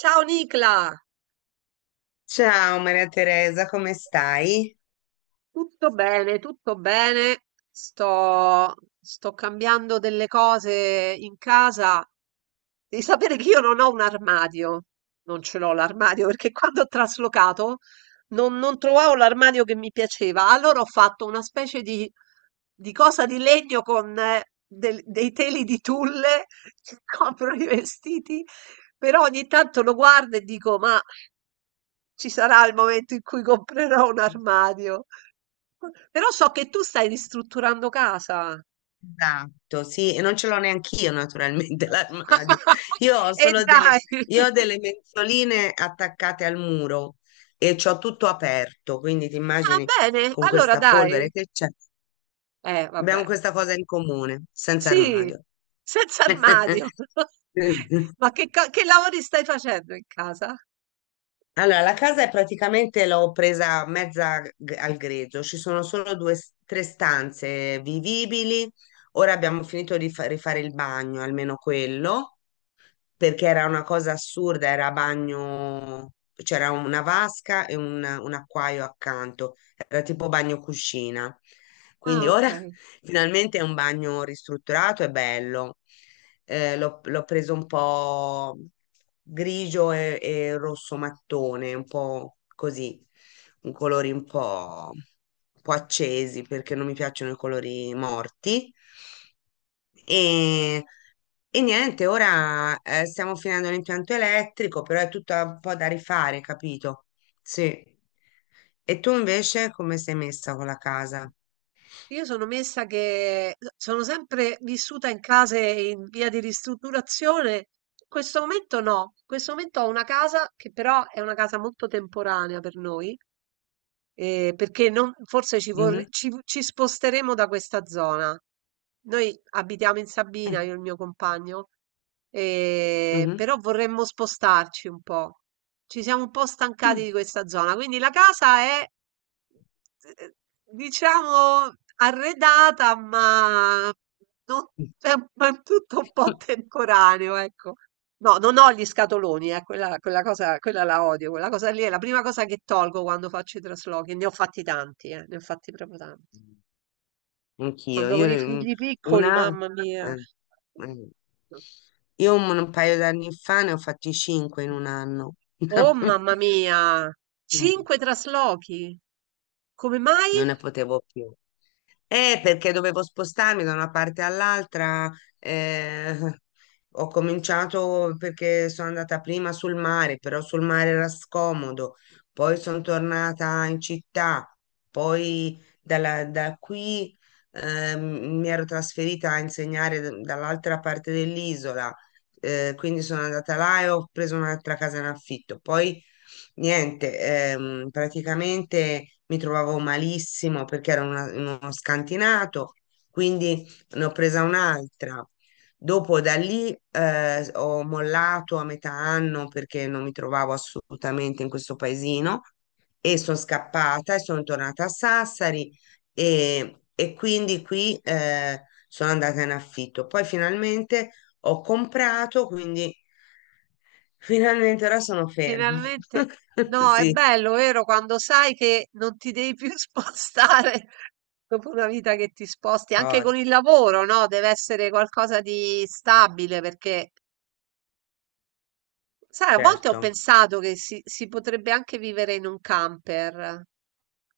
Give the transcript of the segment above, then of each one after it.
Ciao Nicla! Ciao Maria Teresa, come stai? Tutto bene, tutto bene. Sto, sto cambiando delle cose in casa. Devi sapere che io non ho un armadio. Non ce l'ho l'armadio perché quando ho traslocato non trovavo l'armadio che mi piaceva. Allora ho fatto una specie di cosa di legno con dei teli di tulle che coprono i vestiti. Però ogni tanto lo guardo e dico, ma ci sarà il momento in cui comprerò un armadio. Però so che tu stai ristrutturando casa. Esatto, sì, e non ce l'ho neanch'io naturalmente l'armadio. Io ho E solo delle, dai! io ho delle mensoline attaccate al muro e c'ho tutto aperto, quindi ti Ah, immagini bene, con allora questa polvere dai. che c'è. Abbiamo Vabbè. questa cosa in comune, senza Sì, armadio. senza armadio. Ma che, che lavori stai facendo in casa? Allora, la casa è praticamente l'ho presa mezza g- al grezzo, ci sono solo tre stanze vivibili. Ora abbiamo finito di rifare il bagno, almeno quello, perché era una cosa assurda, era bagno, c'era una vasca e un acquaio accanto, era tipo bagno cuscina. Quindi Ah, ok. ora finalmente è un bagno ristrutturato e bello. L'ho preso un po' grigio e rosso mattone, un po' così, un colori un po' accesi perché non mi piacciono i colori morti. E, e niente, ora stiamo finendo l'impianto elettrico, però è tutto un po' da rifare, capito? Sì. E tu invece come sei messa con la casa? Io sono messa che sono sempre vissuta in case in via di ristrutturazione. In questo momento no. In questo momento ho una casa che però è una casa molto temporanea per noi. Perché non forse Mhm. ci sposteremo da questa zona. Noi abitiamo in Sabina, Mm. io e il mio compagno, Mhm. però vorremmo spostarci un po'. Ci siamo un po' stancati Mm. di questa zona, quindi la casa è, eh, diciamo, arredata, ma non- è, è tutto un po' temporaneo, ecco. No, non ho gli scatoloni, quella cosa, quella la odio, quella cosa lì è la prima cosa che tolgo quando faccio i traslochi, ne ho fatti tanti, ne ho fatti proprio tanti. Anch'io, Quando avevo i figli piccoli, una... mamma mia. eh, eh. Io un paio d'anni fa ne ho fatti cinque in un anno. Oh, mamma mia! Non Cinque traslochi. Come mai? ne potevo più. Perché dovevo spostarmi da una parte all'altra. eh, Ho cominciato perché sono andata prima sul mare, però sul mare era scomodo. Poi sono tornata in città. Da qui mi ero trasferita a insegnare dall'altra parte dell'isola. Quindi sono andata là e ho preso un'altra casa in affitto. Poi niente, praticamente mi trovavo malissimo perché ero in uno scantinato, quindi ne ho presa un'altra. Dopo da lì ho mollato a metà anno perché non mi trovavo assolutamente in questo paesino, e sono scappata e sono tornata a Sassari e quindi qui sono andata in affitto. Poi finalmente ho comprato, quindi finalmente ora sono ferma. Finalmente. No, è Sì, bello, vero? Quando sai che non ti devi più spostare dopo una vita che ti sposti, anche oh, con il lavoro, no? Deve essere qualcosa di stabile perché. Sai, a volte ho certo. pensato che si potrebbe anche vivere in un camper,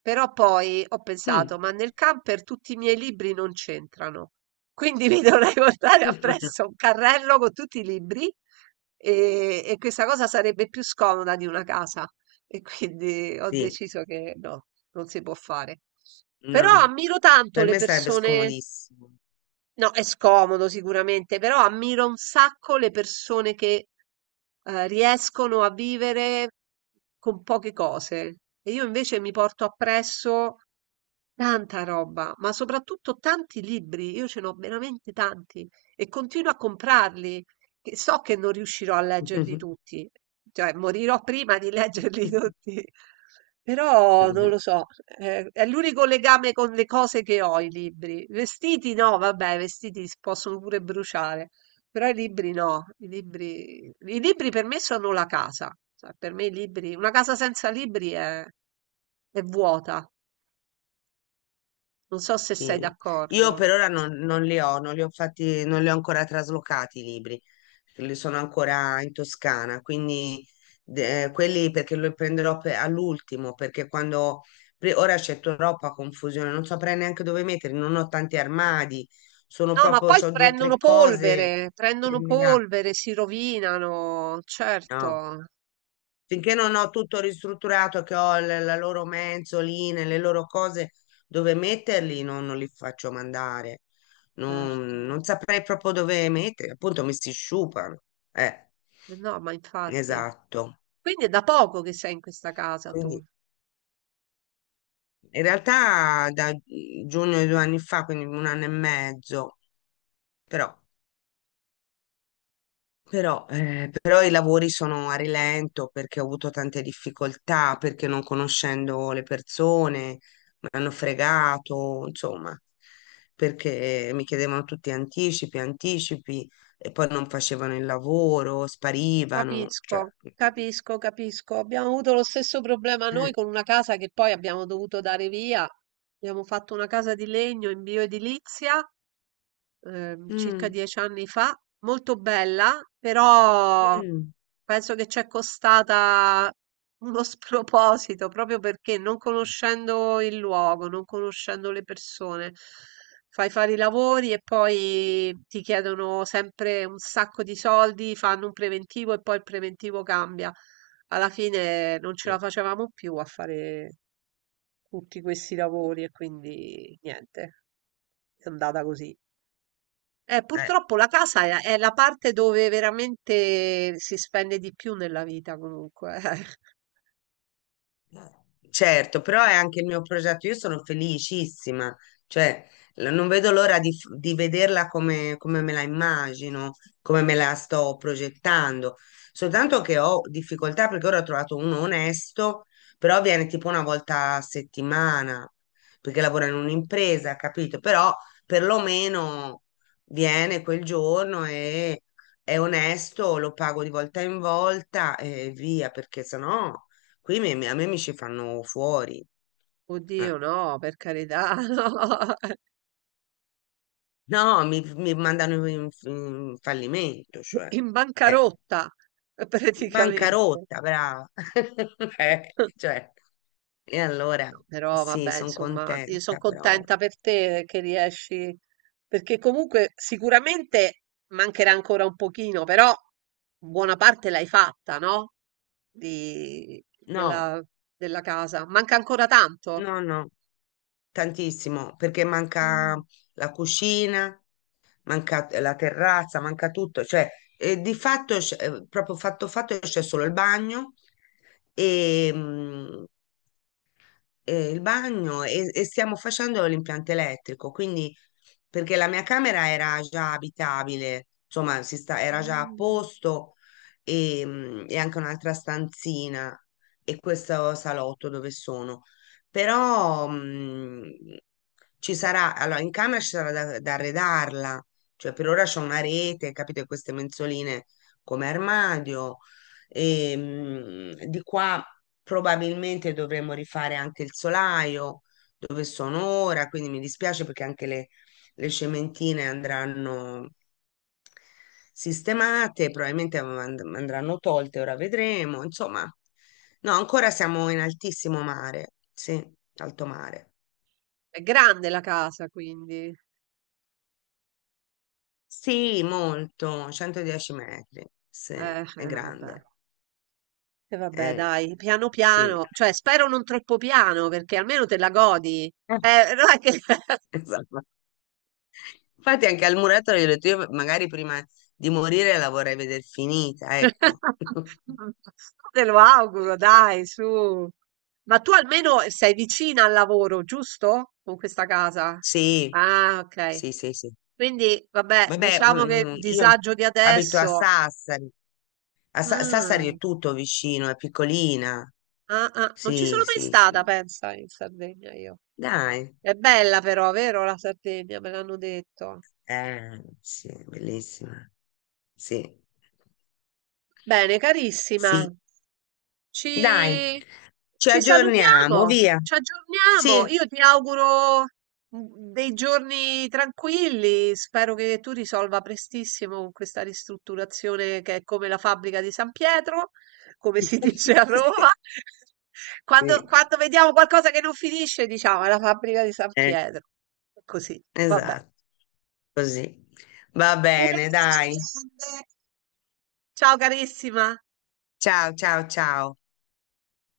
però poi ho Mm. pensato, ma nel camper tutti i miei libri non c'entrano, quindi mi dovrei portare appresso un carrello con tutti i libri e questa cosa sarebbe più scomoda di una casa. E quindi ho Sì, deciso che no, non si può fare. Però no, ammiro tanto per le me sarebbe persone. scomodissimo. No, è scomodo sicuramente, però ammiro un sacco le persone che riescono a vivere con poche cose. E io invece mi porto appresso tanta roba, ma soprattutto tanti libri. Io ce n'ho veramente tanti e continuo a comprarli, che so che non riuscirò a leggerli tutti, cioè morirò prima di leggerli tutti. Però non lo so, è l'unico legame con le cose che ho, i libri. Vestiti no, vabbè, i vestiti si possono pure bruciare, però i libri no, i libri per me sono la casa. Cioè, per me i libri, una casa senza libri è vuota. Non so se sei Sì. d'accordo. Io per ora non li ho, non li ho ancora traslocati i libri, li sono ancora in Toscana, quindi quelli perché li prenderò all'ultimo, perché quando ora c'è troppa confusione, non saprei neanche dove metterli, non ho tanti armadi, sono No, ma proprio, poi ho due o tre cose prendono terminate. polvere, si rovinano, No? certo, Finché non ho tutto ristrutturato, che ho la loro mensoline, le loro cose dove metterli, non li faccio mandare. Certo. Non saprei proprio dove metterli, appunto mi si sciupano. Eh, No, ma infatti. esatto. Quindi è da poco che sei in questa casa tu. Quindi in realtà da giugno di due anni fa, quindi un anno e mezzo, però però, però i lavori sono a rilento perché ho avuto tante difficoltà, perché non conoscendo le persone mi hanno fregato, insomma, perché mi chiedevano tutti anticipi, anticipi, e poi non facevano il lavoro, sparivano, cioè, Capisco, non ti dico. capisco, capisco. Abbiamo avuto lo stesso problema noi Eh. con una casa che poi abbiamo dovuto dare via. Abbiamo fatto una casa di legno in bioedilizia circa Mm. 10 anni fa, molto bella, però Mm. penso che ci è costata uno sproposito proprio perché non conoscendo il luogo, non conoscendo le persone, fai fare i lavori e poi ti chiedono sempre un sacco di soldi, fanno un preventivo e poi il preventivo cambia. Alla fine non ce la Mm. facevamo più a fare tutti questi lavori e quindi niente, è andata così. Eh. Purtroppo la casa è la parte dove veramente si spende di più nella vita, comunque. Certo, però è anche il mio progetto. Io sono felicissima, cioè, non vedo l'ora di vederla come, come me la immagino, come me la sto progettando. Soltanto che ho difficoltà perché ora ho trovato uno onesto, però viene tipo una volta a settimana, perché lavora in un'impresa, capito? Però perlomeno viene quel giorno e è onesto, lo pago di volta in volta e via, perché sennò qui a me mi ci fanno fuori. Oddio, Ah. no, per carità, no. No, mi mandano in fallimento, cioè. In Eh, bancarotta, praticamente. bancarotta, brava. Cioè, e allora Però sì, vabbè, sono insomma, io sono contenta però. contenta per te che riesci, perché comunque sicuramente mancherà ancora un pochino, però buona parte l'hai fatta, no? Di- No, della, della casa. Manca ancora tanto. no, no, tantissimo, perché manca Mm. la cucina, manca la terrazza, manca tutto, cioè di fatto, proprio fatto fatto, c'è solo il bagno e il bagno, e stiamo facendo l'impianto elettrico, quindi perché la mia camera era già abitabile, insomma, era già a Mh. posto e anche un'altra stanzina e questo salotto dove sono. Però ci sarà, allora in camera ci sarà da arredarla, cioè per ora c'è una rete, capite, queste mensoline come armadio. Di qua probabilmente dovremmo rifare anche il solaio dove sono ora, quindi mi dispiace perché anche le cementine andranno sistemate, probabilmente andranno tolte, ora vedremo. Insomma, no, ancora siamo in altissimo mare, sì, alto mare. È grande la casa quindi. Sì, molto, 110 metri, sì, è Vabbè. grande. E vabbè Eh, dai, piano sì. piano, cioè spero non troppo piano perché almeno te la godi. Eh, non è che esatto. Infatti anche al muratore gli ho detto, io magari prima di morire la vorrei vedere finita, ecco. te lo auguro dai, su. Ma tu almeno sei vicina al lavoro, giusto? Con questa casa? Sì, Ah, okay. sì, sì, sì. Quindi vabbè, Vabbè, diciamo che io disagio di abito a adesso Sassari. Ah, Sassari è tutto vicino, è piccolina. ah, ah, non ci Sì, sono mai sì, stata sì. pensa in Sardegna io. Dai. È bella però, vero la Sardegna, me l'hanno detto. Sì, è bellissima. Sì, Bene, carissima, sì. Dai, ci, ci ci aggiorniamo, salutiamo, via. ci aggiorniamo. Sì. Io ti auguro dei giorni tranquilli. Spero che tu risolva prestissimo questa ristrutturazione che è come la fabbrica di San Pietro, come si dice a Roma. Quando, Sì, quando vediamo qualcosa che non finisce, diciamo, è la fabbrica di San eh, Pietro. Così, vabbè. esatto. Così. Va Un bene, abbraccio dai. grande. Ciao carissima! Ciao, ciao, ciao.